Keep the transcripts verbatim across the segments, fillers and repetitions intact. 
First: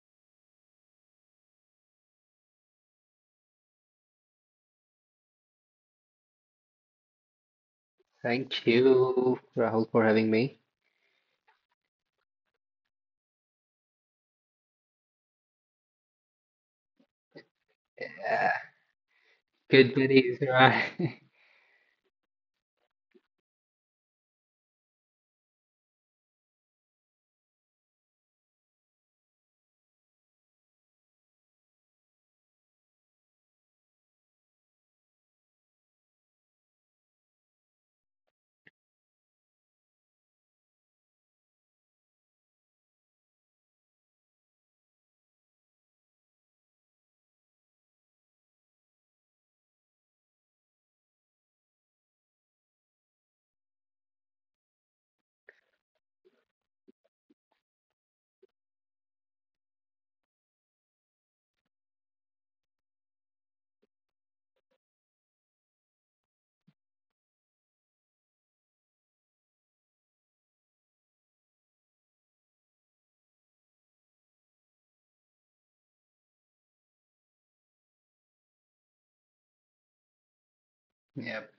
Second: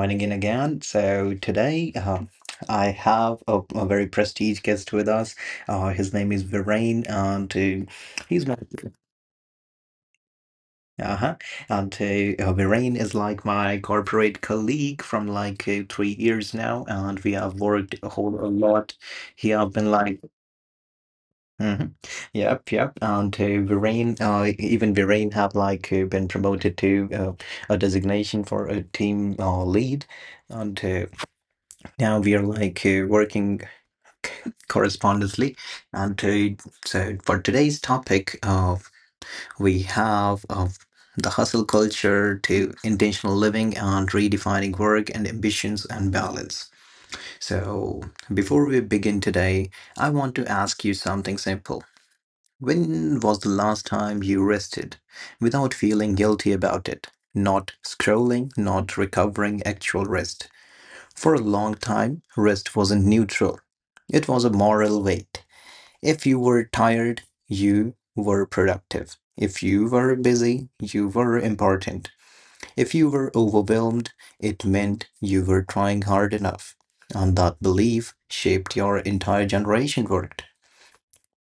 joining in again. So today, um, I have a, a very prestigious guest with us. Uh, his name is Viren, and uh, he's my. Thank you, Rahul, for having me. Uh-huh. And uh, uh, Viren is like my corporate colleague from like uh, three years now, and we have worked a whole a Yeah. lot. He have been Good like. buddies, right? Mhm. Yep, yep. And uh, Varane, uh, even Varane have like uh, been promoted to uh, a designation for a team uh, lead, and uh, now we are like uh, working correspondently. And uh, so for today's topic, of we have of the hustle culture to intentional living and redefining work and ambitions and balance. So before we begin today, I want to ask you something simple. When was the last time you rested without feeling guilty about it? Not scrolling, not recovering actual rest. For a long time, rest wasn't neutral. It was a moral weight. If you were tired, you were productive. If you were busy, you were important. If you were overwhelmed, it meant you were trying hard enough. And that belief shaped your entire generation world. Yep.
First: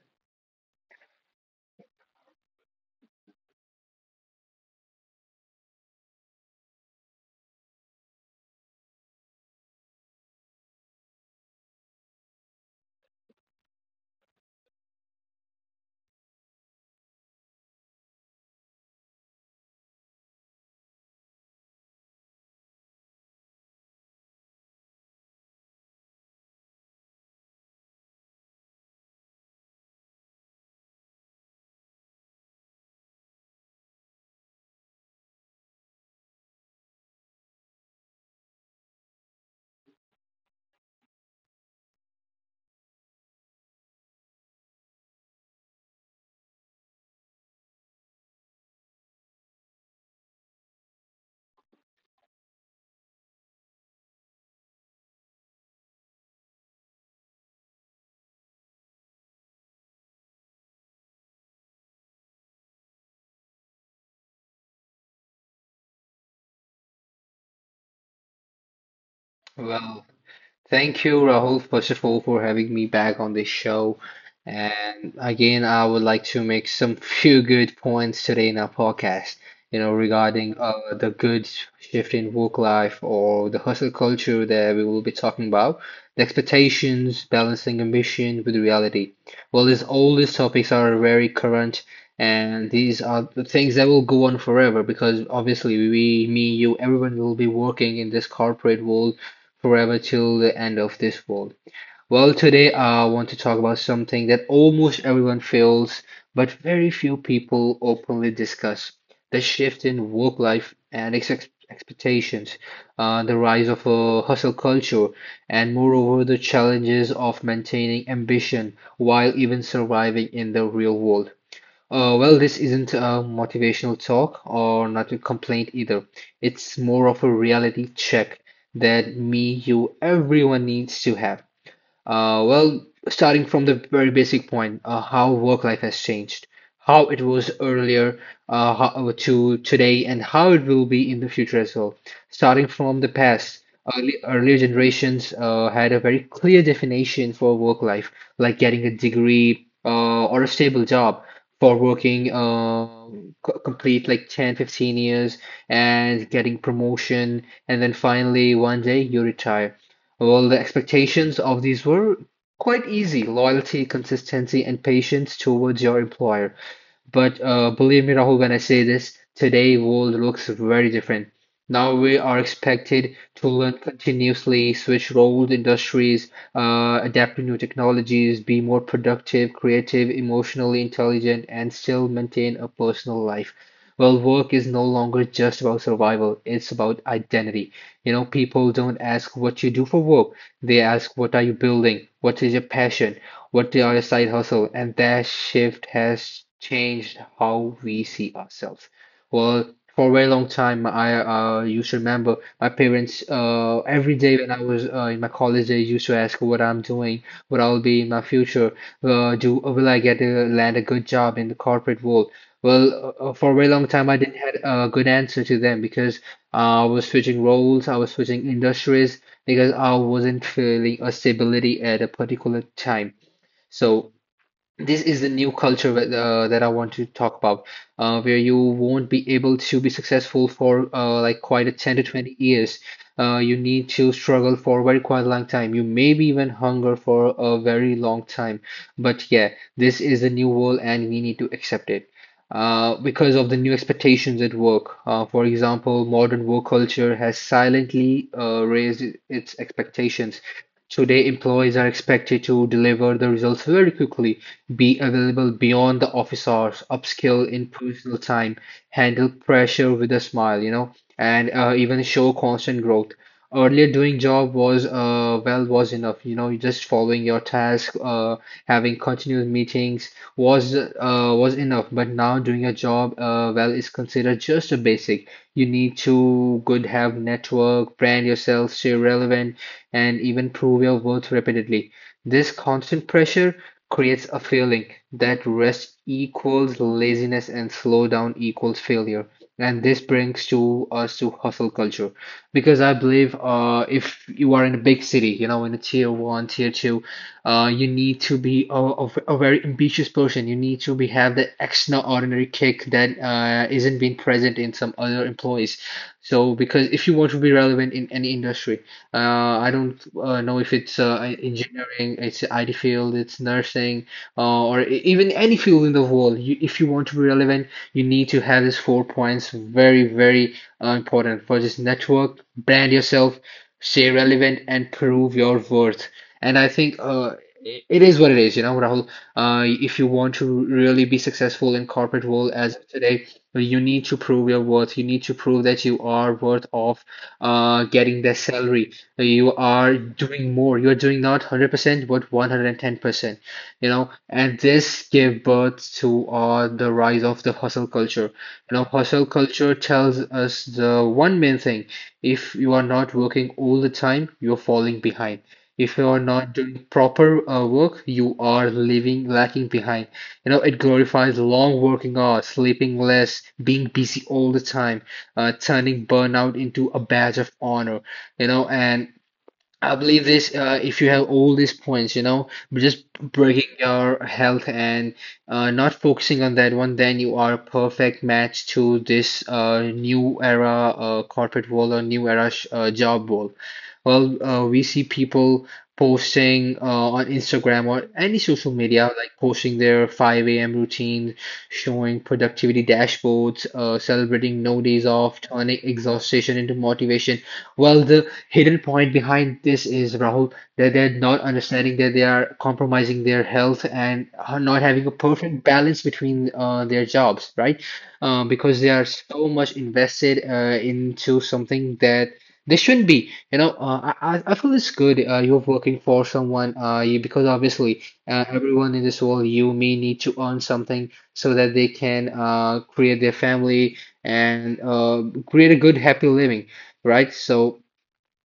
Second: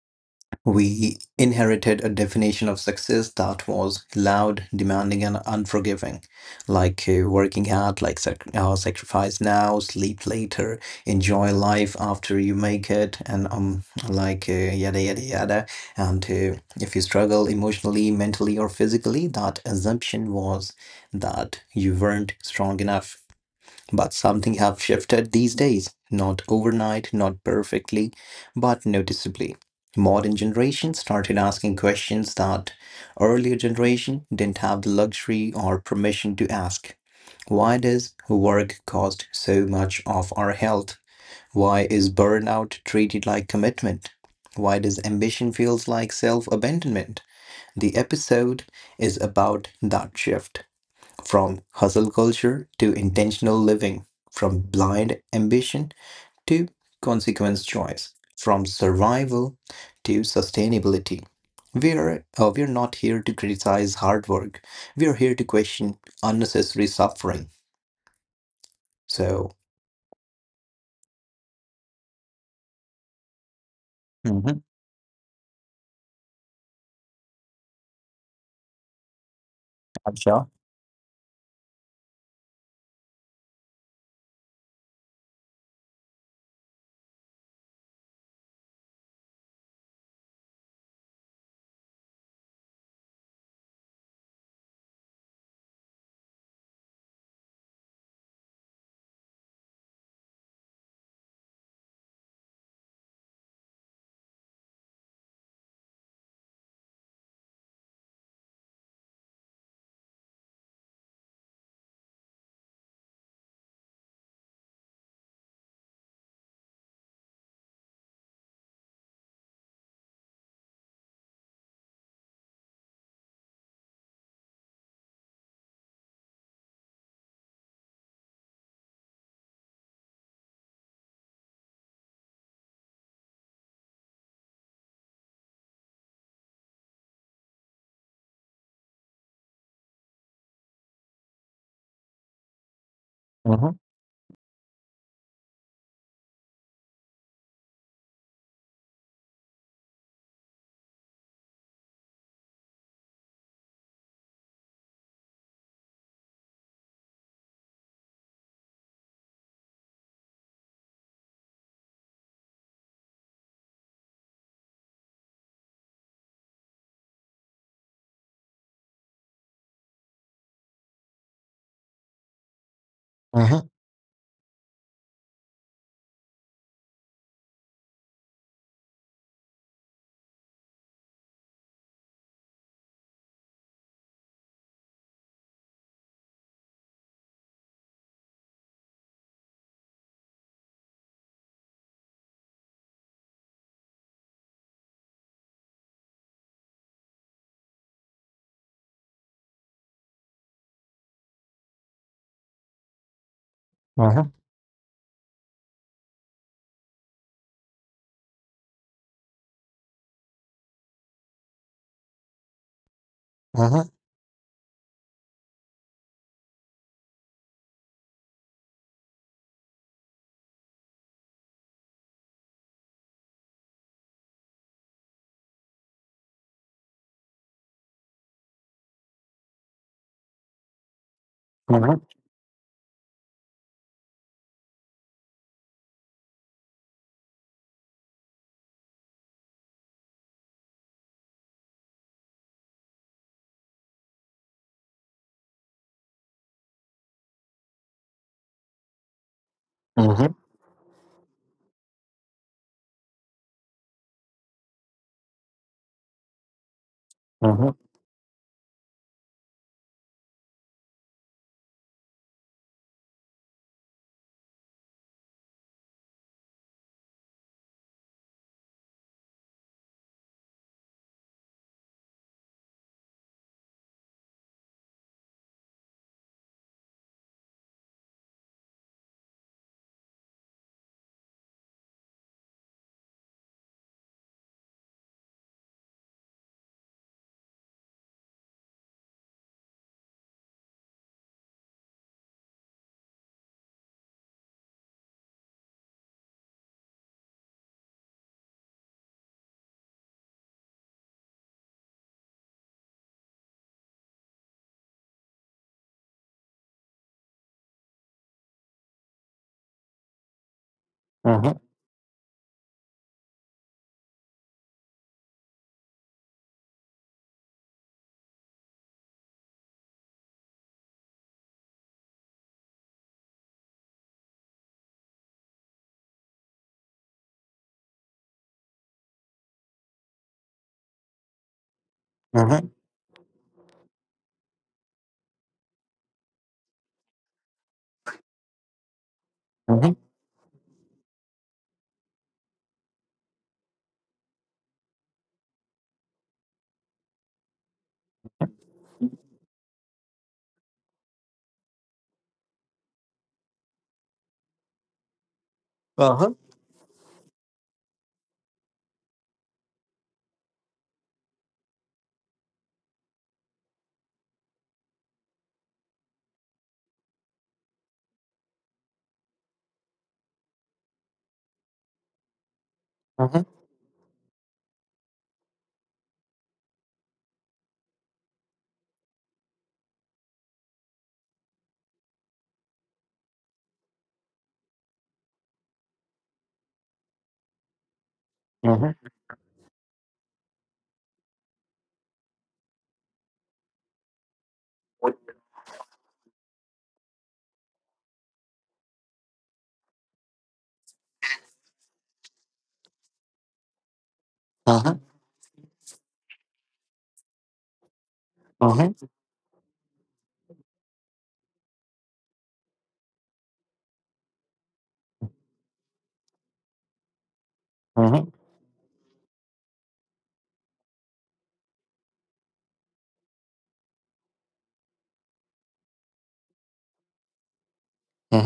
We inherited a definition of success that was loud, demanding, and unforgiving, like uh, working hard, like sac- uh, sacrifice now, sleep later, enjoy life after you make it, and um, like uh, yada yada yada. And uh, If you struggle emotionally, mentally, or physically, that assumption was that you weren't strong enough. But something have shifted these days, not overnight, not perfectly, but noticeably. Modern generation started asking questions that earlier generation didn't have the luxury or permission to ask. Why does work cost so much of our health? Why is burnout treated like commitment? Why does ambition feels like self-abandonment? The episode is about that shift from hustle culture to intentional living, from blind ambition to consequence choice, from survival to sustainability. We are, uh, we are not here to criticize hard work. We are here to question unnecessary suffering. So. Well, Thank you, Rahul, first of all, for having me back on this show. Mm-hmm. And again, I would like to make some few good points today in our podcast, you know, Acha. regarding uh, the good shift in work life or the hustle culture that we will be talking about, the expectations, balancing ambition with reality. Well, these all these topics are very current, and these are the things that will go on forever because obviously we, me, you, everyone will be working in this corporate world forever till the end of this world. Well, today I want to talk about something that almost everyone feels, but very few people openly discuss the shift in work life and ex expectations, uh, the rise of a hustle culture, and moreover, the challenges of maintaining ambition while even surviving in the real world. Uh, well, this isn't a motivational talk or not a complaint either. It's more of a reality check that me, you, everyone needs to have. Uh, well, starting from the very basic point, uh, how work life has changed, how it was earlier uh, how, to today, and how it will be in the future as well. Starting from the past, Mm-hmm. early, earlier generations uh, had a very clear definition for work life, like getting a degree uh, or a stable job for working uh, co- complete like ten, fifteen years and getting promotion, and then finally one day you retire. Well, the expectations of these were quite easy: loyalty, consistency, and patience towards your employer. But uh, believe me, Rahul, when I say this, today world looks very different. Now we are expected to learn continuously, switch roles, industries, uh, adapt to new technologies, be more productive, creative, emotionally intelligent, and still maintain a personal life. Well, work is no longer just about survival, it's about identity. You know, people don't ask what you do for work. They ask, what are you building? What is your passion? What are your side hustle? And that shift has changed how we see ourselves. Well, for a very long time, I uh, used to remember my parents uh, every day Mm-hmm. when I was uh, in my college. They used to ask what I'm doing, what I'll be in my future. Uh, do Will I get a, land a good job in the corporate world? Well, uh, uh, for a very long Mm-hmm. time, I didn't had a good answer to them because uh, I was switching roles, I was switching industries because I wasn't feeling a stability at a particular time. So this is the new culture with, uh, that I want to talk about, uh, where you won't be able to be successful for uh, like quite a ten to Mm-hmm. twenty years. Uh, you need to struggle for very quite a long time. You maybe even hunger for a very long time. But yeah, this is the new world and we need to accept it. Uh, because of the new expectations at work. Uh, for example, modern work culture has silently uh, raised its Mm-hmm. expectations. Today, employees are expected to deliver the results very quickly, be available beyond the office hours, upskill in personal time, handle pressure with a smile, you know, and uh, even show constant growth. Earlier, doing job was uh, well was enough, you know, you just following your task, uh, having continuous meetings was uh, was enough. But now, doing a job uh, well is considered just a basic. You need to good have network, brand yourself, stay relevant, and even prove your worth repeatedly. This constant pressure creates a feeling that rest equals laziness and slow down equals failure. And this brings to us to hustle culture, because I believe uh, if you are in a big city, you know, in a tier one, tier two, uh, you need to be a, a, a very ambitious person. You need to be have the extraordinary kick that uh, isn't being present in some other employees. So, because if you want to be relevant in any industry, uh, I don't uh, know if it's uh, e-, Mm-hmm. engineering, it's I T field, it's nursing, uh, or e- even any field in the world. You, if you want to be relevant, you need to have these four points very, very uh, important. For this network, brand yourself, stay relevant, and prove your worth. And I think uh, it it is what it is, you know, Rahul. Uh, if you want to really be successful in corporate Mm-hmm. world Mm-hmm. as of today, you need to prove your worth. You need to prove that you are worth of uh, getting the salary. You are doing more. You are doing not one hundred percent, but one hundred ten percent, you know, and this gave birth to uh, the rise of the hustle culture. You know, hustle culture tells us the one main thing. If you are not working all the time, you're falling behind. If you're Uh-huh. not doing proper uh, work, you are leaving lacking behind. You know, it glorifies long working hours, sleeping less, being busy all the time, uh, turning burnout into a badge of honor. You know, and I believe this, uh, if you have all these points, you know, just Mm-hmm. breaking your health and uh, not focusing on that one, then you are a perfect match to this uh, new era uh, corporate world or new era sh uh, job world. Well, uh, we see people posting uh, on Instagram or any social Mm-hmm. Uh-huh. media, Uh-huh. like posting their five a m routine, showing productivity dashboards, uh, celebrating no days off, turning exhaustion into motivation. Well, the hidden point behind this is, Rahul, that they're not understanding that they are compromising their health and are not Uh-huh. having a perfect balance between uh, their jobs, right? Uh, because they are so much invested uh, into something that they shouldn't be. You know, uh, I, I I feel it's good uh, you're working for someone uh, you, because obviously uh, everyone in this world, you may need to earn something so that they can uh, create their family and uh, create a good, happy living, right? So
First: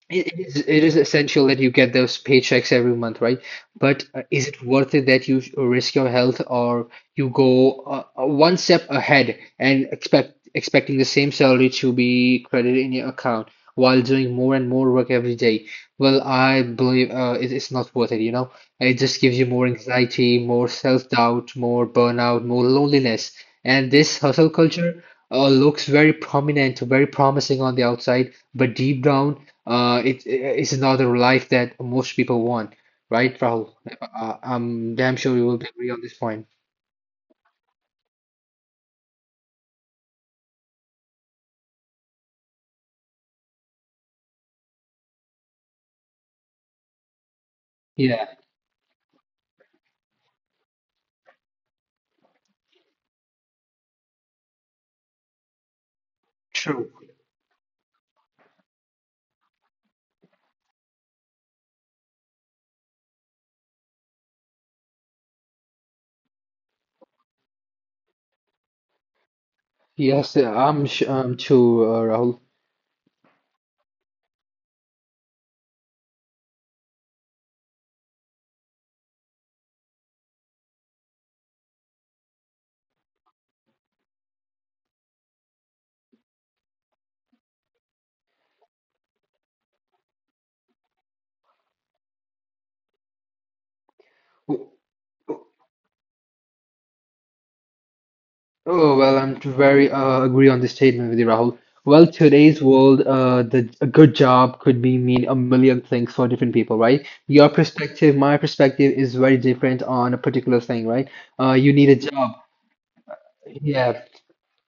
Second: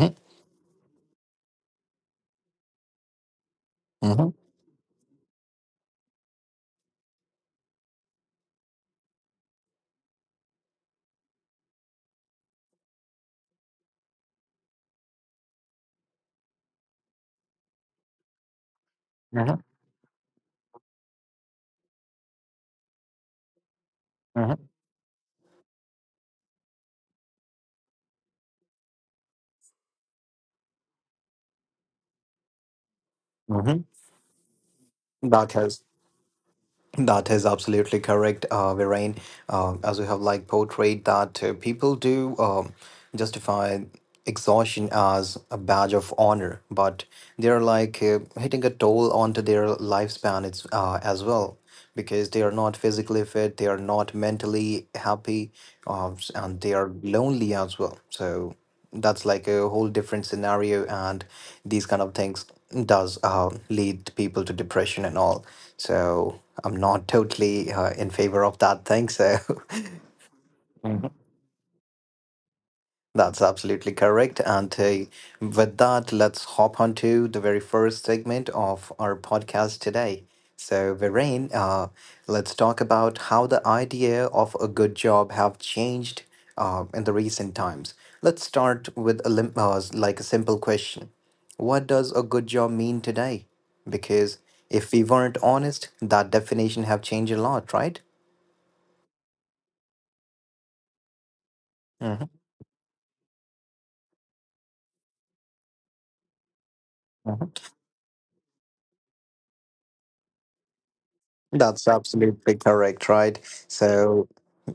it it is, it is essential that you get those paychecks every month, right? But uh, Uh-huh. is it worth it that you sh- risk your health or you go uh, uh, one step ahead and expect expecting the same salary to be credited in your account while doing more and more work every day? Well, I believe uh, it, it's not worth it, you know? It just gives you more anxiety, more self-doubt, more burnout, more loneliness. And this hustle Uh-huh. culture uh, looks very prominent, very promising on the outside, but deep down, uh, it it's another life that most people want, right, Rahul? Uh-huh. Uh, I'm damn sure we That will has agree on this point. that is absolutely correct, uh, Virain. Um, as we have like portrayed that uh, people do um, justify exhaustion as a badge of honor, but they're like uh, Yeah, hitting a toll onto their lifespan. It's, uh, as well, because they are not physically fit, they are not mentally happy, um, s- and they true. are lonely as well. So that's like a whole different scenario, and these kind of things does uh, lead people to depression and all. So I'm not totally uh, in favor of that thing. So. Yes, uh, I'm sh um too, uh, Rahul. That's absolutely correct. And uh, With that, let's hop on to the very first segment of our podcast today. So, Viren, uh, let's talk about how the idea of a good job have changed uh, in the recent times. Let's start with a lim- uh, like a simple question. What does a good job mean today? Because if we weren't honest, that definition have changed a lot, right? Oh, well, I'm very uh, agree on this statement with you, Rahul. Well, today's world, uh, the a good job could be mean a million things for different people, right? Your perspective, my perspective is very different on a particular thing, right? Uh, you That's need a job. absolutely correct, right? Yeah, So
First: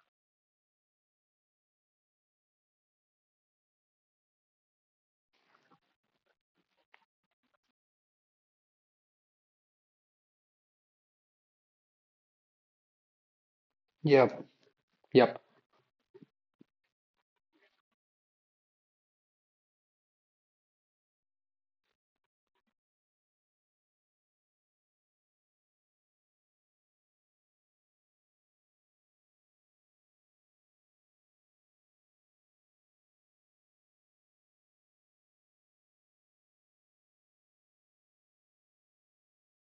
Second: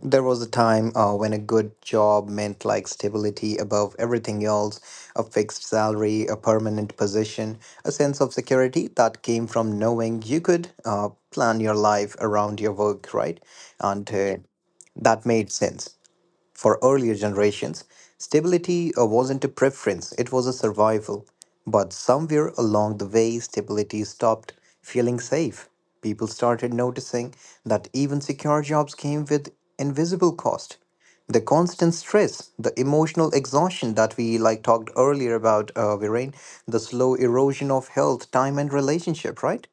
there was a time uh, when a good job meant like stability above everything else, a fixed salary, a permanent position, a sense of security that came from knowing you could uh, plan your life around your work, right? And yeah, uh, That yep, made sense. For earlier generations, stability uh, wasn't a preference, it was a survival. But somewhere along the way, stability stopped feeling safe. People started noticing that even secure jobs came with invisible cost. The constant stress, the emotional exhaustion that we like talked earlier about, uh, Viren, the slow erosion of health, time, and relationship, right?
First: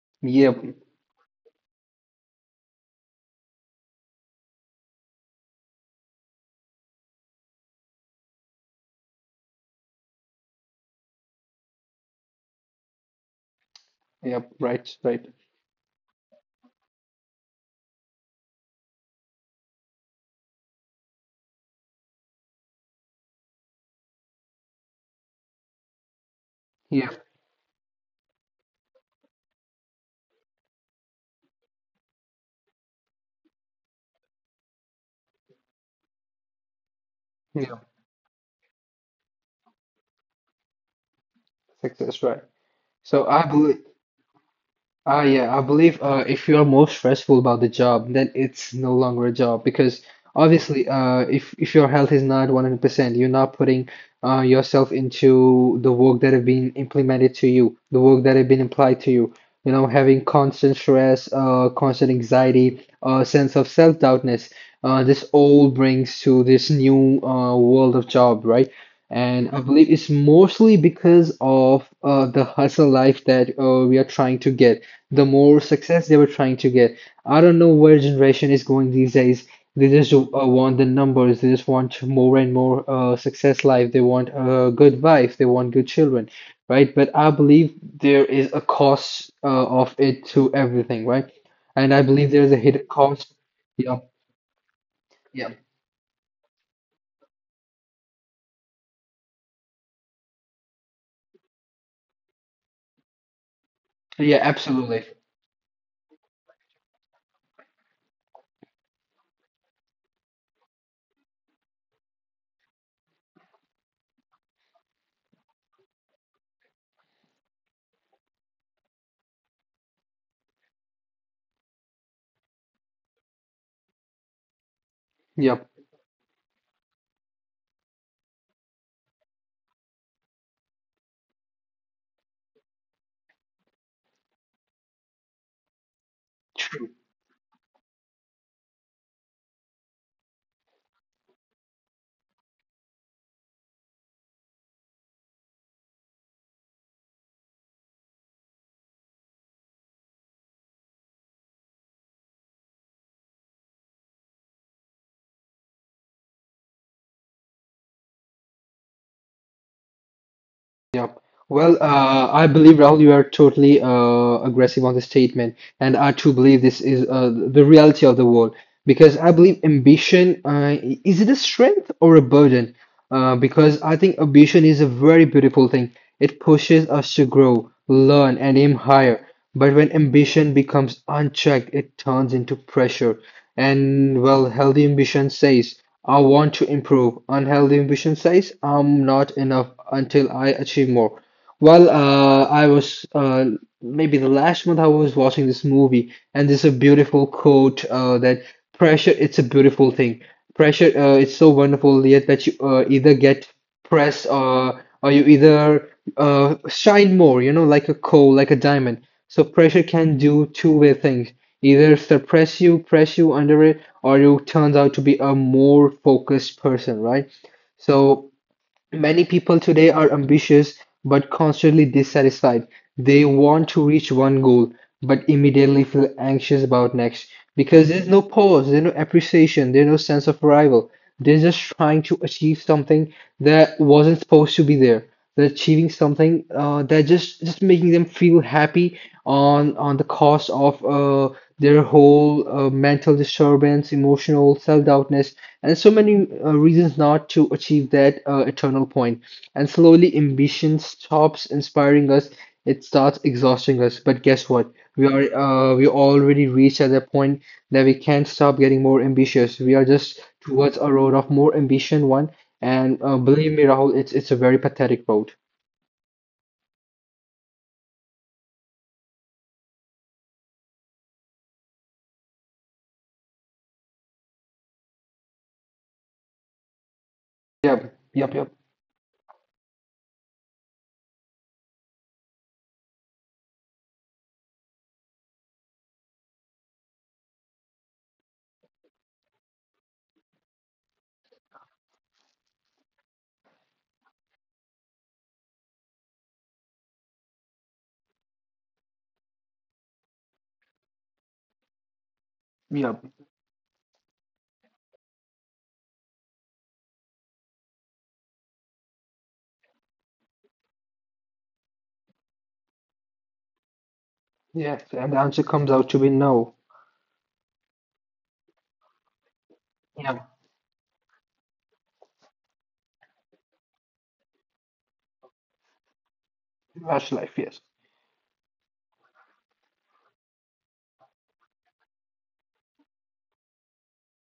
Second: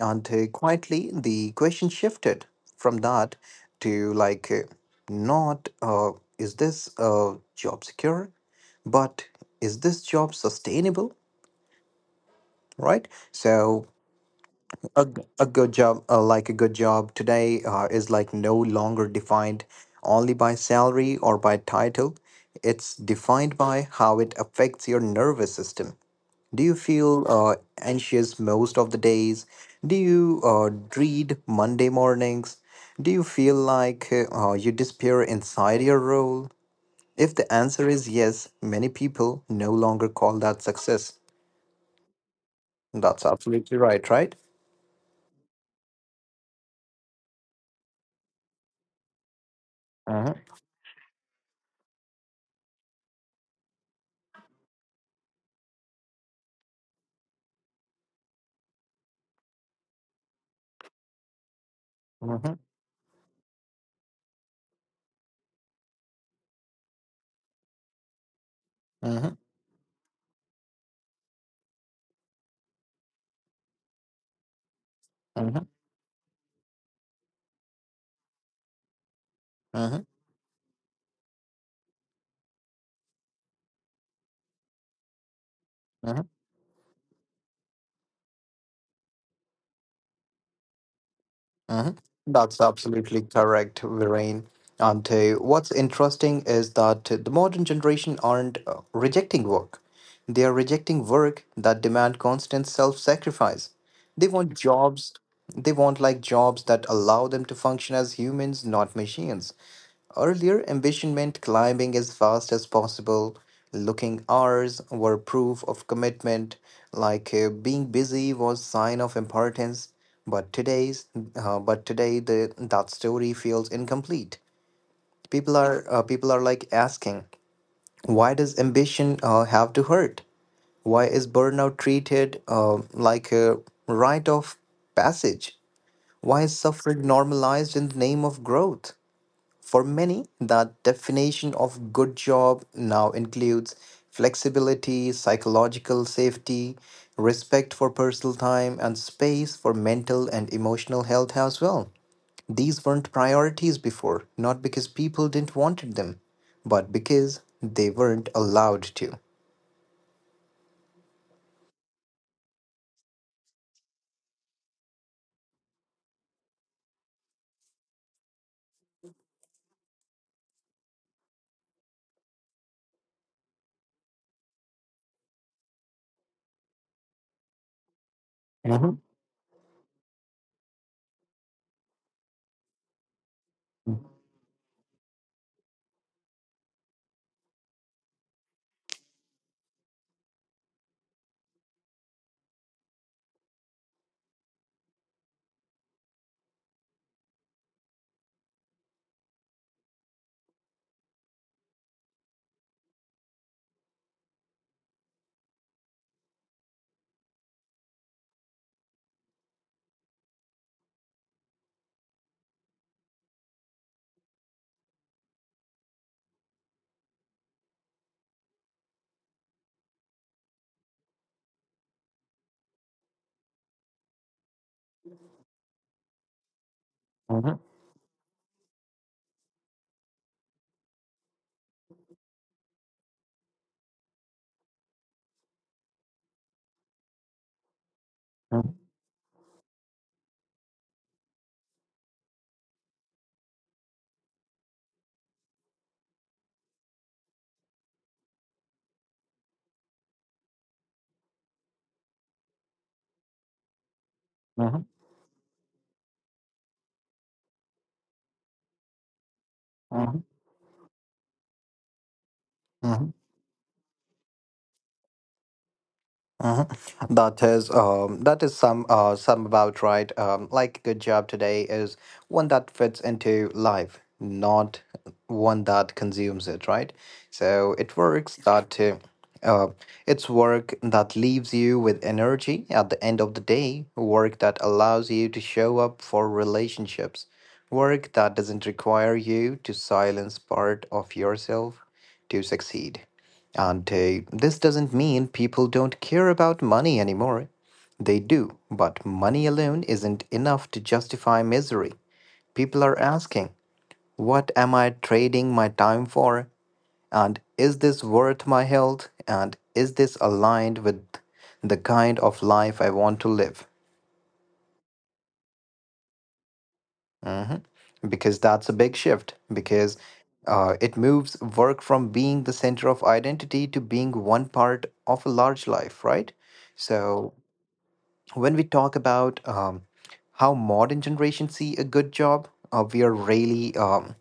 And uh, yep, Quietly, the question shifted from that to like, uh, not uh, is this uh, job secure, but is this job sustainable? Right. So yep, right, a, g- right. a good job, uh, like a good job today, uh, is like no longer defined only by salary or by title. It's defined by how it affects your nervous system. Do you Yeah. feel uh, anxious most of the days? Do you uh, dread Monday mornings? Do you feel like uh, you disappear inside your role? If the Yeah, answer is yes, many people no longer call that success. success, right. So That's I believe, absolutely right, right? ah, yeah, I believe uh, if you are more stressful about the job, then it's no longer a job because Uh-huh, obviously, uh, if if your health is not one hundred percent, you're not putting uh, yourself into the work that have been implemented to you, the work that have been applied to you. You know, having constant stress, uh, constant uh-huh, anxiety, uh, sense of self-doubtness. Uh, this all brings to this new uh, world of job, right? uh-huh, And I believe it's mostly because of uh, the hustle life that uh, we are trying to get, the more uh-huh, success they were trying to get. I don't know where generation is going these days. They uh-huh, just uh, want the numbers. They just want more and more uh, success life. They want a good wife. They want good children, uh-huh. right? But I believe there is a cost uh, of it to everything, right? And I Mhm. believe there's a That's hidden absolutely cost. correct, Yep, Viren. And uh, yep, What's interesting is that the modern generation aren't uh, rejecting work. They are rejecting work that demand constant self-sacrifice. They yeah, want absolutely. jobs, they want like jobs that allow them to function as humans, not machines. Earlier ambition meant climbing as fast as possible. Looking hours were proof of commitment, like uh, being busy was sign of importance. But today's, uh, but today the that story feels incomplete. People Yep, are uh, people are like asking, why does ambition uh, have to hurt? Why is burnout treated uh, like a rite of passage? Why is true. suffering normalized in the name of growth? For many, the definition of good job now includes flexibility, psychological safety, respect for personal time, and space for mental and emotional health as well. These weren't priorities before, not because people didn't want them, but because they weren't allowed to. Yep. Well, uh, I believe, Rahul, you are totally uh, aggressive on the statement, and I too believe this is uh, the reality of the world because I believe ambition uh, is it a strength or a burden? Uh, because I think ambition is a very beautiful thing. It pushes us to grow, learn, and aim Mhm, higher. But when ambition becomes unchecked, it turns into pressure. And well, healthy ambition says, I want to improve. Unhealthy ambition says, I'm not enough until I achieve more. Well, uh, I was uh, Maybe the last month I was watching this movie, and there's a beautiful quote uh, that pressure, it's a beautiful thing. Pressure, uh, it's so wonderful yet that you uh, either get press or or you either uh, shine more, you know, like a coal, like a diamond. So pressure can do two-way things. Either suppress you, press you under it, or you turns out to be a more focused person, right? So. Many people today are ambitious but constantly dissatisfied. They want to reach one goal but immediately feel anxious about next mhm, because there's no pause, there's no appreciation, there's no sense of arrival. They're just trying to achieve something that wasn't supposed to be there, they're achieving something uh, they're just just making them feel mhm, happy on on the cost of uh, their whole uh, mental disturbance, emotional self-doubtness, and so many uh, reasons not to achieve that uh, eternal point point. And slowly ambition stops inspiring us, it starts exhausting us. But guess what, mhm, we are uh, we already reached at that point that we can't stop getting more ambitious. We are just mhm, towards a road of more ambition one. And mhm. uh, believe me, Rahul, it's it's a very pathetic road. Mhm. That is um that is some uh some about right. Um like good job today is one that fits into life, not one that consumes it, right? So Yep, it works yep, yep, that uh, uh it's work that leaves you with energy at the end of the day, work that allows you to show up for relationships, work that doesn't require you to silence part of yourself to succeed. And uh, This doesn't mean people don't care about money anymore. They do, but money alone isn't enough to justify misery. People are yep. asking, what am I trading my time for? And is this worth my health? And is this aligned with the kind of life I want to live? Yes, and the answer comes out to be no. hmm Because that's a big shift, because Yep, uh, it moves work from being the center of identity to being one part of a large life, right? So rush life, yes. when we talk about um, how modern generation see a good job, uh, we are really um,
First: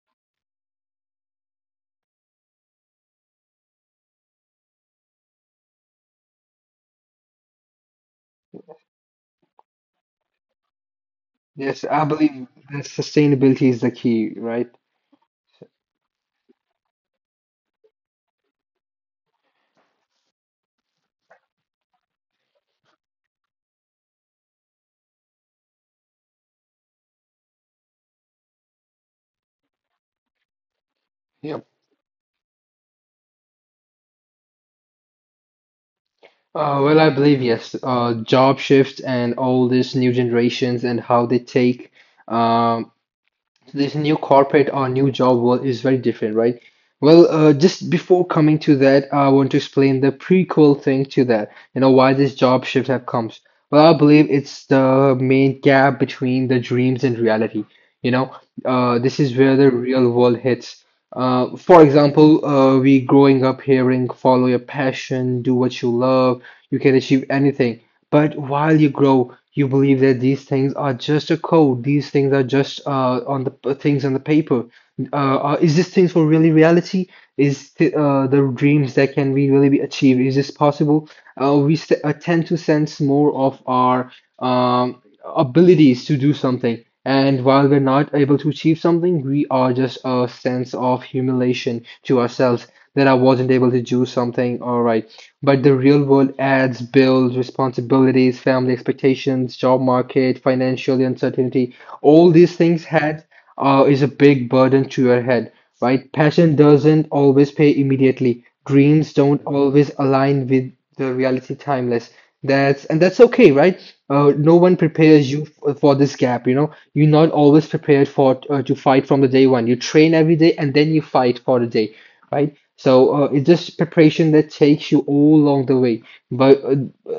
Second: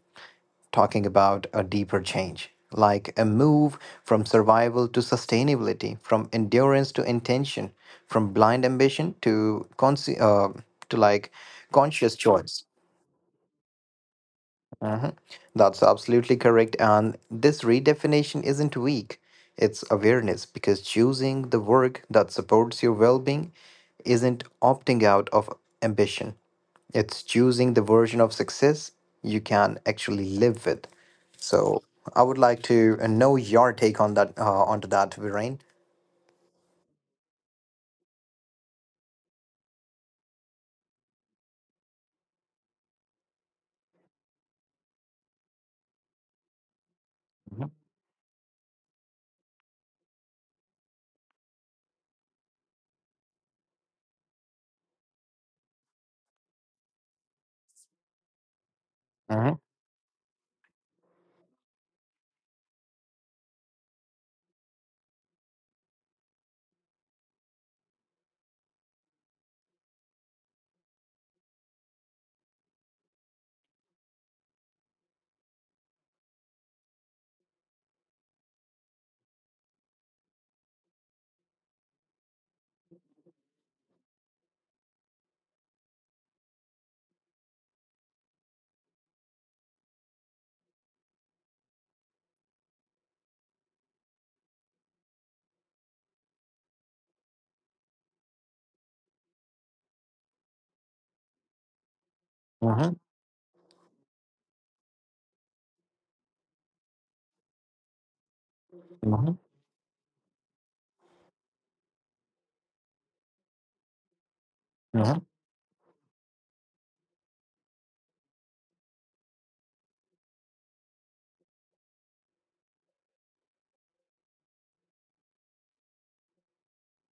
talking about a deeper change, like a move from survival to sustainability, from endurance to intention, from blind ambition to con- uh, to like Yes, I conscious believe choice. that sustainability is the key, right? Mhm. That's absolutely correct. And this redefinition isn't weak, it's awareness, because choosing the work that supports your well being isn't opting out of ambition. It's choosing the version of success you can actually live with. Yep. So I would like to uh, know your take on that, uh, onto that, Viren. Uh, well, I believe yes. Uh, job shifts and all these new generations and how they take um, this new corporate or new job world is very different, right? Well, uh, Mhm, just before coming to that, I want to explain the prequel thing to that. You know why this job shift have comes. Well, I believe it's the main gap between the dreams and reality. You know, uh, this is where mhm, the real world hits. Uh, for example, uh, we growing up hearing follow your passion, do what you love, you can achieve anything. But while you grow, you believe that these things are just a code. These things are just uh, on the things on the paper. Uh, uh, is this thing for really reality? Is th uh, The dreams that can be really be achieved? Is this possible? Uh, we s uh, Tend to sense more of our um, abilities to do something, and while we're not able to achieve something, we are just a sense of humiliation to ourselves that I wasn't able to do something. All right, but the real world adds bills, responsibilities, family expectations, job market, financial uncertainty. All these things mhm, had uh, is a big burden to your head, right? Passion doesn't always pay immediately. Dreams mhm, don't always align with the reality timeless. That's, and that's okay, right? Uh, no one mhm, prepares you f- for this gap, you know. You're not always prepared for uh, to fight from the day one. You train every day and then you fight for the day, right? So uh, it's just preparation that takes you all along the way. But uh,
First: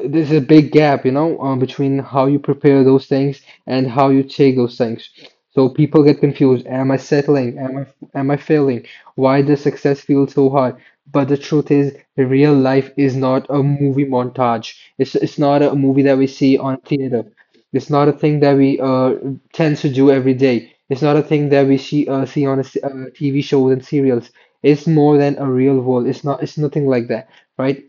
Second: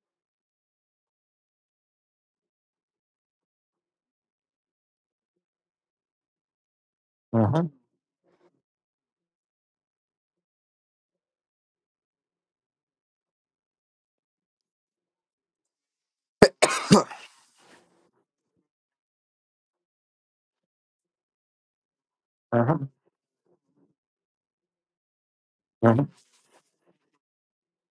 there's a big gap, you know, uh, between how you prepare those things and how you take those things. So people get confused. Am I settling? mhm, Am I am I failing? Why does success feel so hard? But the truth is, real life is not a movie montage. It's it's not a movie that we see on theater. It's not a thing that we uh tend to do every day. It's not a thing that we see uh, see on a, s- mhm, uh, T V shows and serials. It's more than a real mhm. world. It's not. It's nothing like that, right?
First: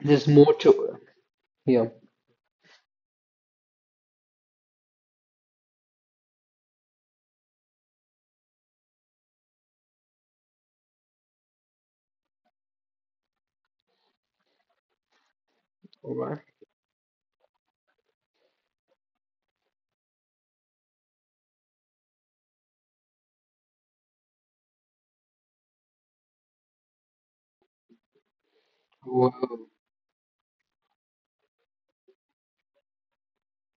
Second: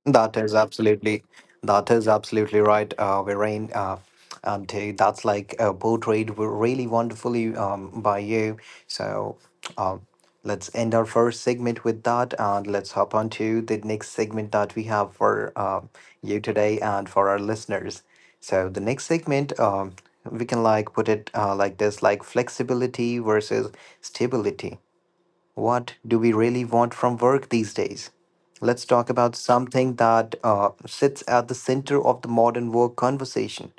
There's That more is to. absolutely, Yeah. that is absolutely right, uh, Viren. Uh, and uh, That's like uh, portrayed w- really wonderfully um, by you. So um, let's end our first segment with that, and let's hop on to the next segment that we have for uh, All you right. today and for our listeners. So the next segment, um, we can like put it uh, like this, like flexibility versus stability. What do we really want from work these days? Let's talk about Well, something that uh, sits at the center of the modern work conversation.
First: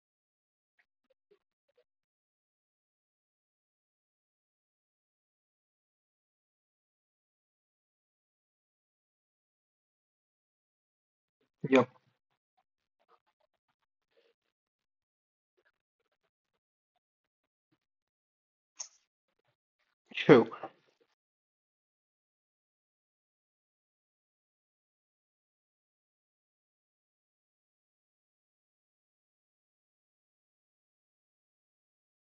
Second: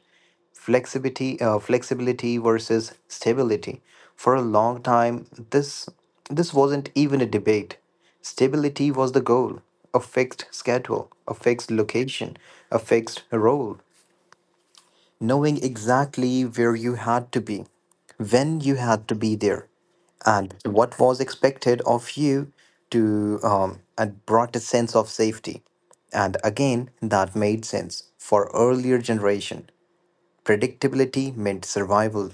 Flexibility uh, flexibility versus stability. For a long time, this this wasn't even a debate. Stability was the goal: a fixed schedule, a fixed yeah. location, a fixed role, knowing exactly where you had to be, when you had to be there, True. and what was expected of you to um, and brought a sense of safety. And again, that made sense for earlier generation. Predictability meant survival.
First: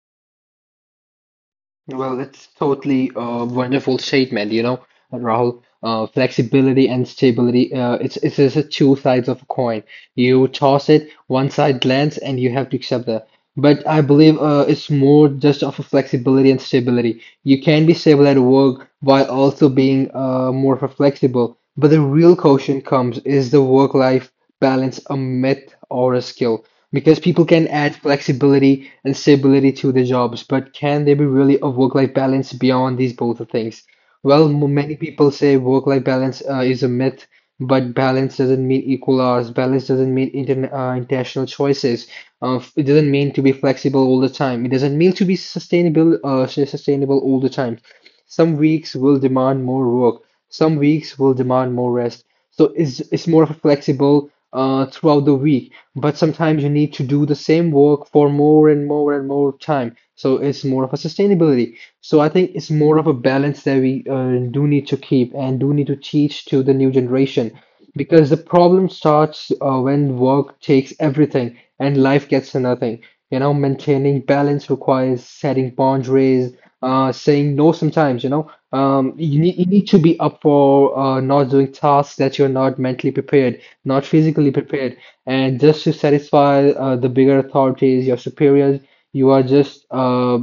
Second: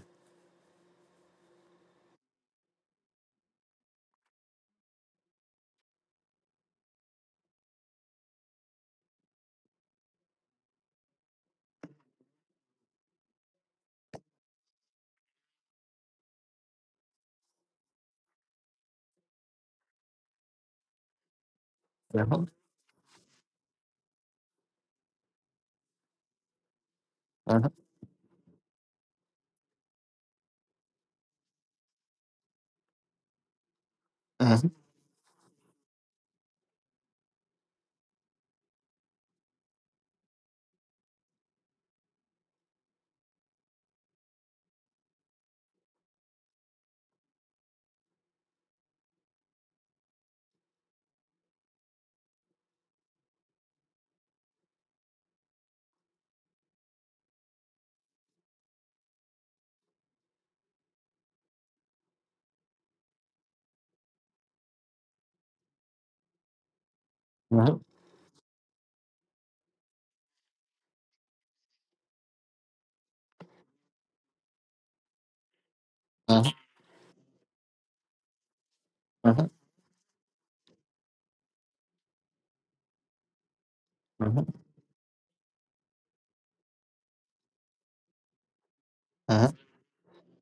Well, it's totally a wonderful statement, you know, Rahul. Uh, flexibility and stability, uh, it's it's just a two sides of a coin. You toss it, one side lands, and you have to accept that. But I believe uh, it's more just of a flexibility and stability. You can be stable at work while also being uh, more of a flexible. But the real Uh-huh, question comes is the work-life balance a myth or a skill? Because people can uh-huh, add flexibility and stability to their jobs, but can there be really a work-life balance beyond these both of things? Well, uh-huh, m- many people say work-life balance uh, is a myth, but balance doesn't mean equal hours. Balance doesn't mean intern uh, intentional choices. Uh, f- it doesn't mean to be flexible all the time. It doesn't mean to be sustainable, uh, s- sustainable all the time. Some weeks will demand more work, some weeks will demand more rest. So it's it's more flexible uh, throughout the week, but sometimes you need to do the same work for more and more and more time. So it's more of a sustainability. So I think it's more of a balance that we uh, do need to keep and do need to teach to the new generation. uh-huh, Because the problem starts uh, when work takes everything and life gets nothing. You know, maintaining balance requires setting boundaries, uh, saying no sometimes, you know. Um, you uh-huh, need, you need to be up for uh, not doing tasks that you're not mentally prepared, not uh-huh, physically prepared. And just to satisfy uh, the bigger authorities, your superiors, you are uh-huh, just uh,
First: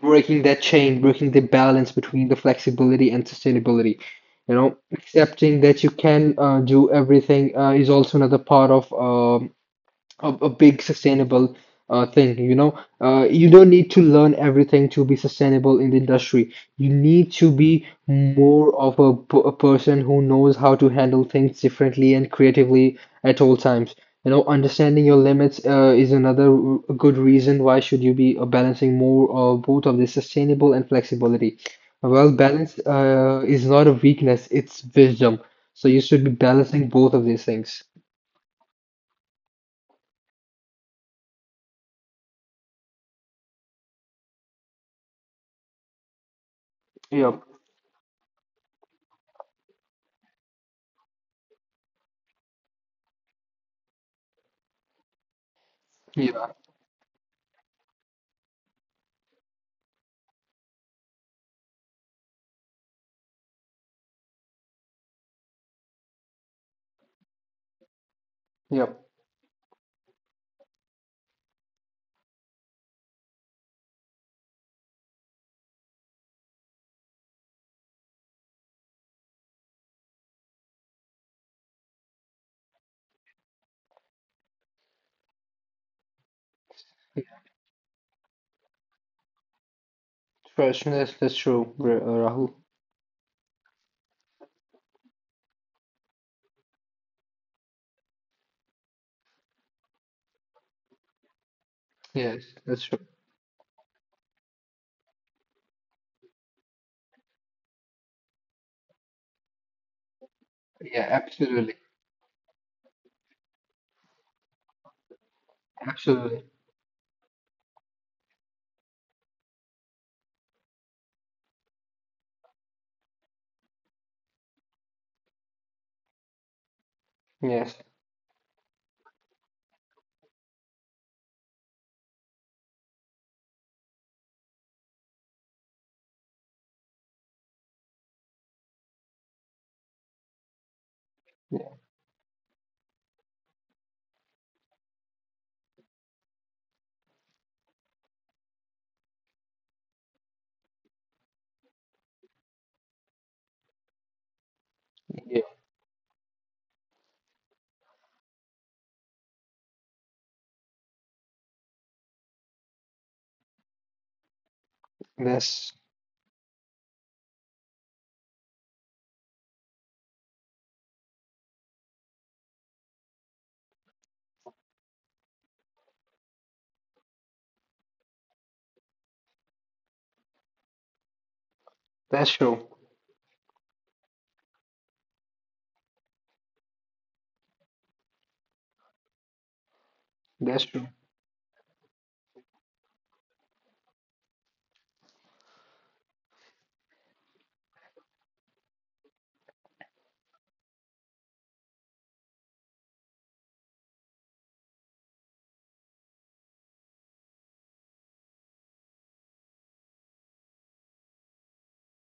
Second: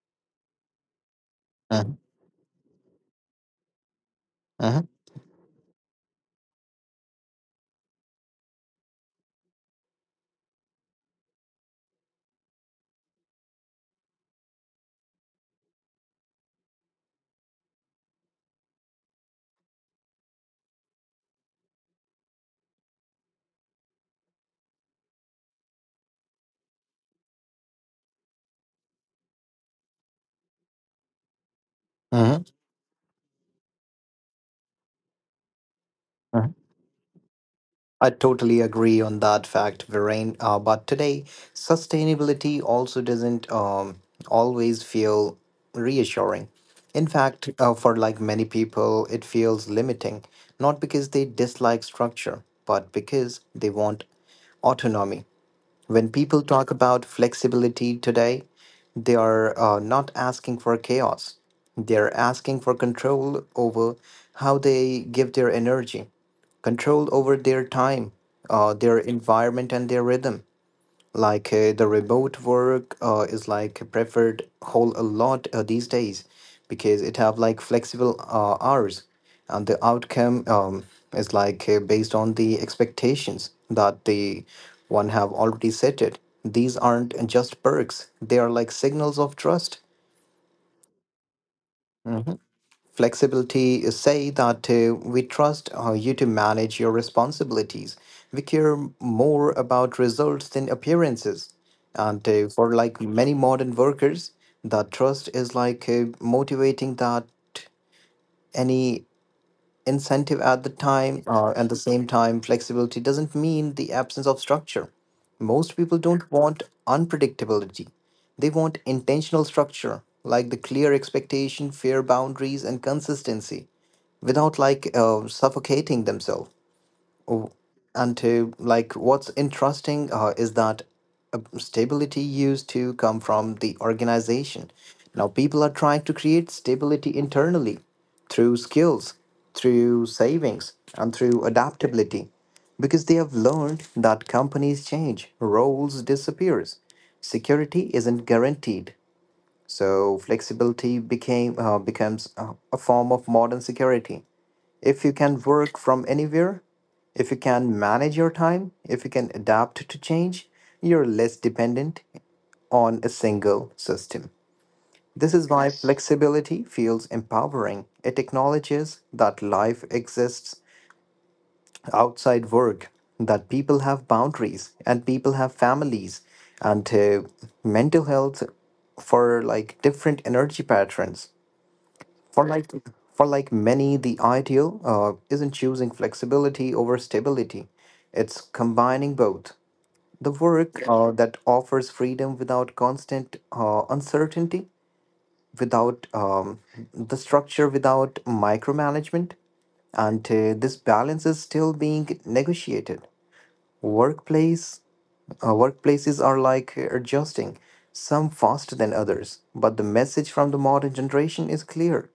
breaking that chain, breaking the balance between the flexibility and sustainability. You know, uh-huh, accepting that you can uh, do everything uh, is also another part of uh, a, a big sustainable uh, thing. You know, uh, you don't need to learn everything to be sustainable in the industry. You need to be more of a, p- a person who knows how to handle things differently and creatively at all times. You know, understanding your limits uh, is another r- good reason why should you be uh, balancing more uh, both of the sustainable and flexibility. Well, uh-huh. balance uh, is not a weakness, it's wisdom. So you should be Uh-huh. balancing both of these things. I totally agree on that fact, Viren. Uh, but today, sustainability also doesn't um, always feel reassuring. In Yep. fact, uh, for like many people, it feels limiting, not because they dislike structure, but because they want autonomy. When people Yeah. talk about flexibility today, they are uh, not asking for chaos. They're asking for control over how they give their energy, control over their time, uh, their Yep. environment, and their rhythm, like uh, the remote work uh, is like preferred whole a lot uh, these days, because it have like flexible uh, hours, and the outcome um, is like uh, based on the expectations that the one have already set it. These aren't just perks, they are like signals of trust. Freshness, that's true, Ra- uh, Rahul. Flexibility is say that uh, we trust uh, you to manage your responsibilities. We care more about results than appearances. And uh, Yes, For that's like true. many modern workers, that trust is like uh, motivating, that any incentive at the Yeah, time or at the absolutely. same time, flexibility doesn't mean the absence of structure. Most people don't Absolutely. want unpredictability, they want intentional structure, like the clear expectation, fair boundaries, and consistency without like uh, suffocating themselves. Oh, Yes. and to like what's interesting uh, is that uh, stability used to come from the organization. Now people are trying to create stability internally through skills, through savings, and through Yeah. adaptability because they have learned that companies change, roles disappears, security isn't guaranteed. So flexibility became uh, becomes uh, a form of modern security if you can Yeah. work from anywhere, if you can manage your time, if you can adapt to change, you're less dependent on a single system. This is why, That's yes, flexibility feels empowering. It acknowledges that life exists outside work, that people have boundaries, and people have families, and uh, mental health for like different energy patterns. that's For true. like for like many, the ideal uh, isn't choosing flexibility over stability. It's combining both. The That's work true. uh, that offers freedom without constant uh, uncertainty, without um, the structure, without micromanagement, and uh, this balance is still being negotiated. Workplace uh, workplaces are like adjusting, some faster than others, but the message from the modern generation is clear.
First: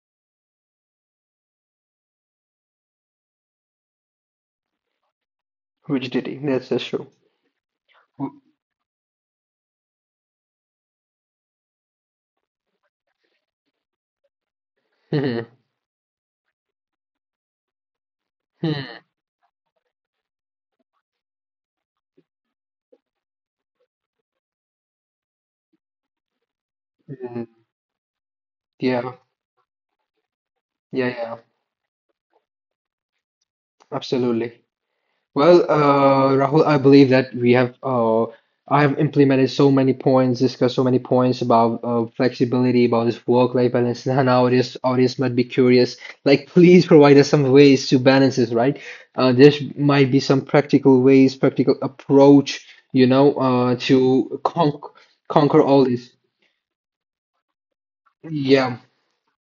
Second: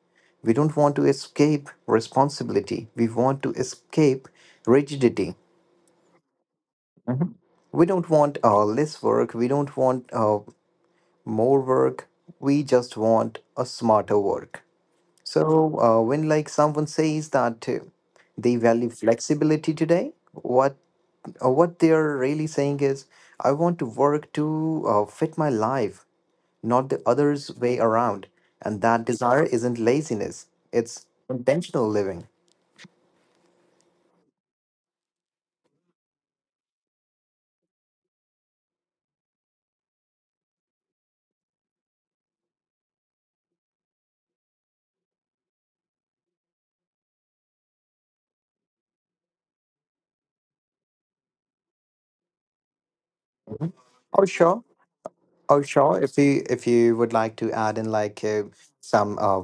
We don't want to escape responsibility. We want to escape rigidity. Rigidity. That's that's true. We don't want uh, less work. We don't want uh, more work. We just want a smarter work. Mm-hmm. So, uh, when like someone says that uh, they value flexibility today, what uh, what they're really saying is, I want to work to uh, fit my life, not the other's Hmm. way around. And that Yeah. desire isn't laziness; it's Yeah. Yeah. intentional living. Absolutely. Well, uh, Rahul, I believe that we have uh, I have implemented so many points, discussed so many points about uh, flexibility, about this work-life balance, and now, audience audience might be curious. Like, please provide us some ways to balance this, right? Uh, there might be some practical ways, practical approach, you know, Mhm. uh, Oh to sure, con oh conquer all sure. this. If you if you would like to add in like uh, Yeah. some uh,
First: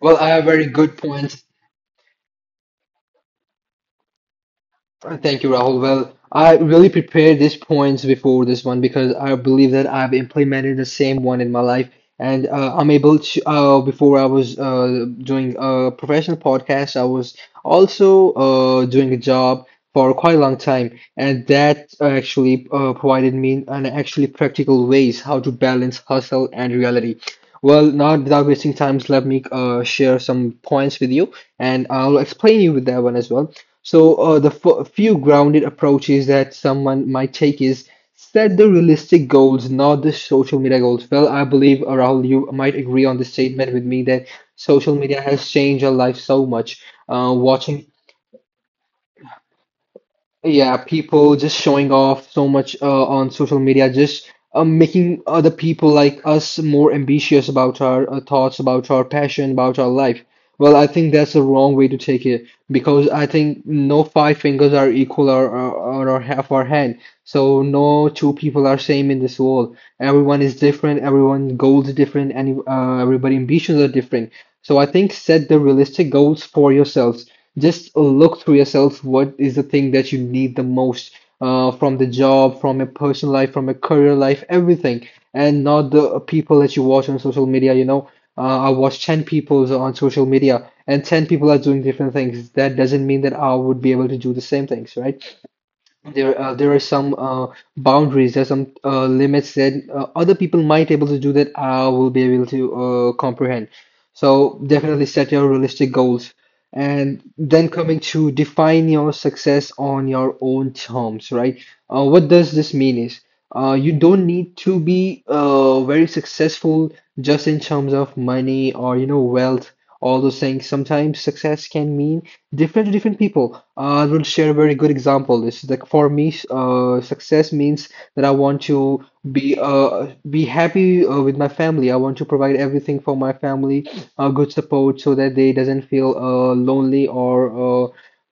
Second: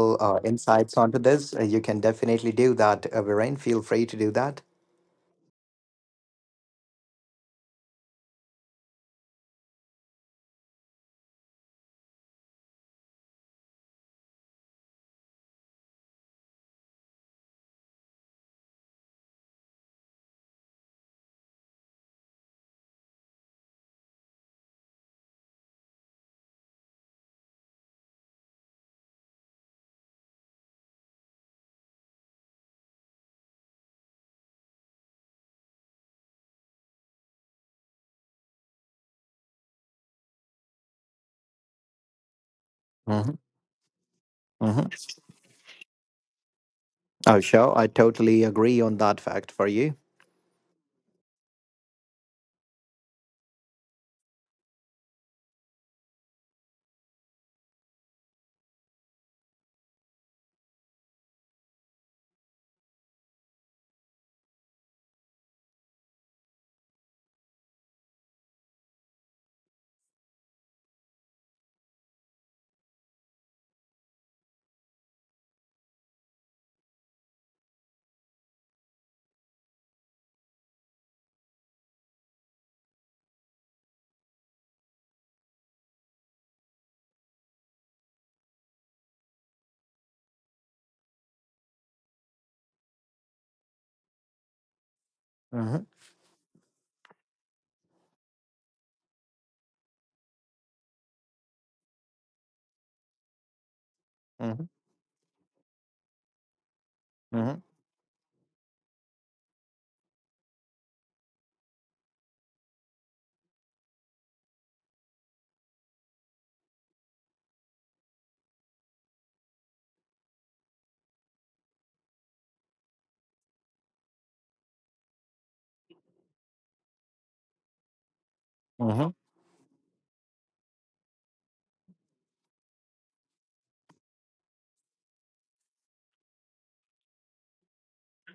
Well, I uh, have very insights good onto points. this, uh, you can definitely do that. Uh, Viren, feel free to do that. Thank you, Rahul. Well, I really prepared these points before this one because I believe that I've implemented the same one in my life. And uh, I'm able to, uh, before I was uh, doing a professional podcast, I was also uh, doing a job for quite a long time. And that uh, actually uh, provided me an actually practical ways how to balance hustle and reality. Well, not without wasting time, let me uh, share some points with you and I'll explain you with that one as well. So, uh, the f few grounded approaches that someone might take is set the realistic goals, not the social media goals. Well, I believe, uh, Rahul, you might agree on this Hmm. statement with me that social media has changed our life so much. Uh, Oh, sure. watching I totally agree on that fact for you. yeah, people just showing off so much uh, on social media, just uh, making other people like us more ambitious about our uh, thoughts, about our passion, about our life. Well, I think that's the wrong way to take it because I think no five fingers are equal or, or, or half our hand. So no two people are same in this world. Everyone is different. Everyone goals are different, and uh, everybody ambitions are different. So I think set the realistic goals for yourselves. Just look through yourself. What is the thing that you need the most uh, from the job, from a personal life, from a career life, everything, and not the people that you watch on social media. You know, uh, I watch ten people on social media, and ten people are doing different things. That doesn't mean that I would be able to do the same things, right? Hmm. there uh, there are some uh, boundaries, there are some uh, limits that uh, other people might able to do that I will be able to uh, comprehend. So Hmm. definitely set your realistic goals, and Hmm. then coming to define your success on your own terms, right? Uh, what does this mean is uh, you don't need to be uh, very successful just in terms of money or, you know, wealth, all those things. Sometimes success can mean different to different people. Uh, I will share a very good example. This is like for me, uh, success means that I want to Hmm. be uh, be happy uh, with my family. I want to provide everything for my family, a good support so that they doesn't feel uh, lonely or uh,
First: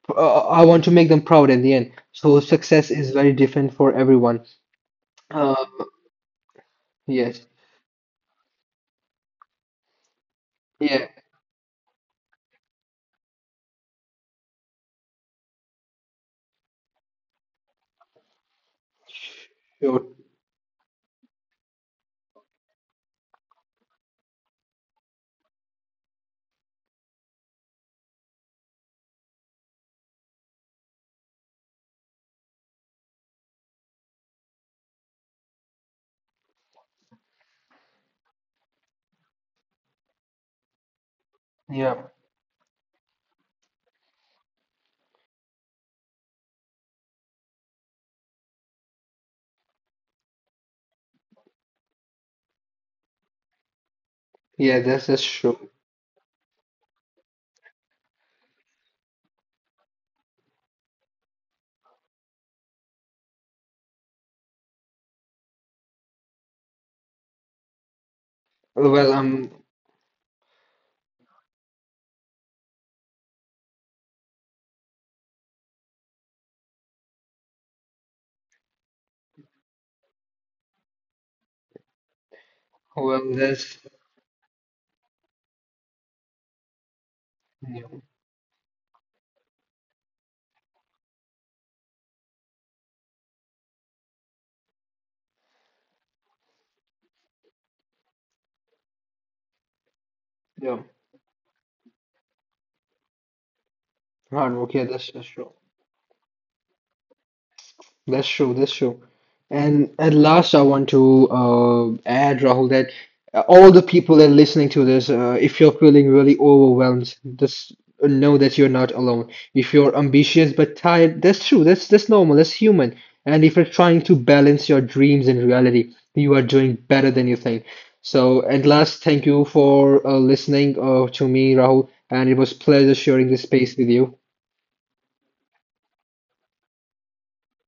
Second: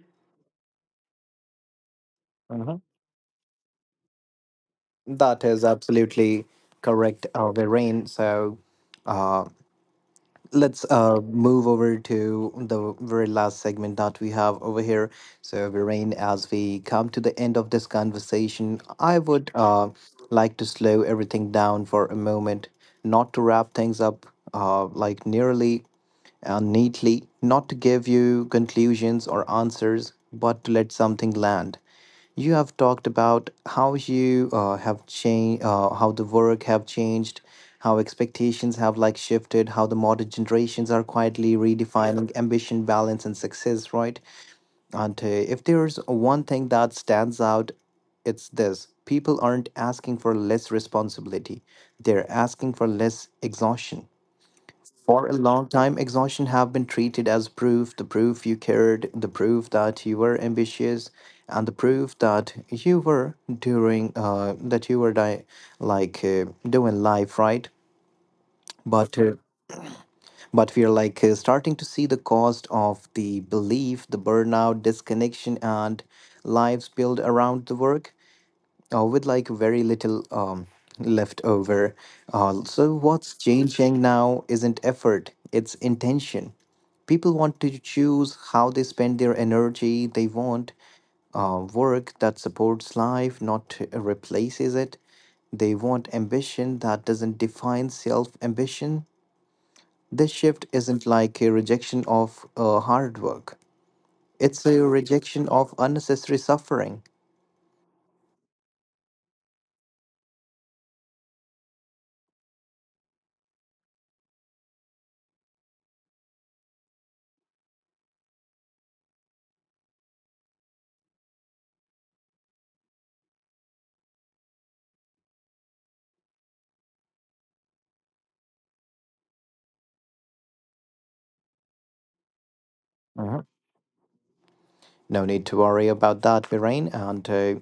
pr- uh, I want to make them proud at the end. So Hmm. success is very different for everyone. That Uh, is absolutely correct, yes, uh, Viren. So, uh, let's yeah, uh, move over to the very last segment that we have over here. So, Viren, as we come to the end of this conversation, I would uh, sure, like to slow everything down for a moment, not to wrap things up uh, like nearly and neatly, not to give you conclusions or answers, but to let something land. You have talked about how you uh, have changed, uh, how the work have changed, how expectations have like shifted, how the modern generations are quietly yeah, redefining ambition, balance, and success, right? And uh, if there's one thing that stands out, it's this: people aren't asking for less responsibility; they're asking for less exhaustion. yeah. That's that's For a long true. time, exhaustion have been treated as proof, the proof you cared, the proof that you were ambitious, and the proof that you were doing uh, that you were di- like uh, doing life right. Well, But uh, um, but we are like uh, starting to see the cost of the belief, the burnout, disconnection, and lives built around the work uh, with like very little um, left over. Uh, so, well, what's that's changing now isn't effort, it's intention. People want to yeah, choose how they spend their energy, they want uh, work that supports life, not uh, replaces it. They want ambition that doesn't define self ambition. This shift yeah. isn't like a rejection of uh, hard work, Hard it's work, yeah, a that's that's true. rejection of unnecessary suffering. That's true. That's true. And at last, I want to uh, add, Rahul, that uh, all the people that are listening to this, uh, if you're feeling really overwhelmed, just know that you're not alone. If you're ambitious but tired, that's true. That's that's normal. That's human. And if you're trying to balance your dreams and reality, you are doing better than you think. So at last, thank you for uh, listening uh, to me, Rahul, and it was pleasure sharing this Mhm. space with you. No need to worry about that, Bahrain. And uh,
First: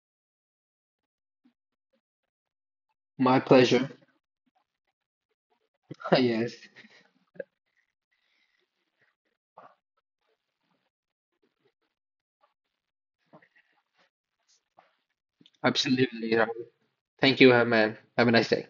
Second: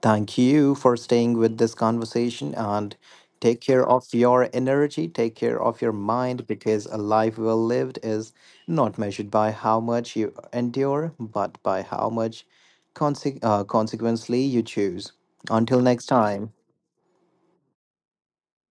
thank you for staying with this conversation and My take care pleasure. of your energy, take care of your mind Yes, because a life well lived is not measured by how much you endure, but by how much conse- uh, consequently you choose. Until next absolutely, time. Rahul. Thank you, uh, man. Have a nice day.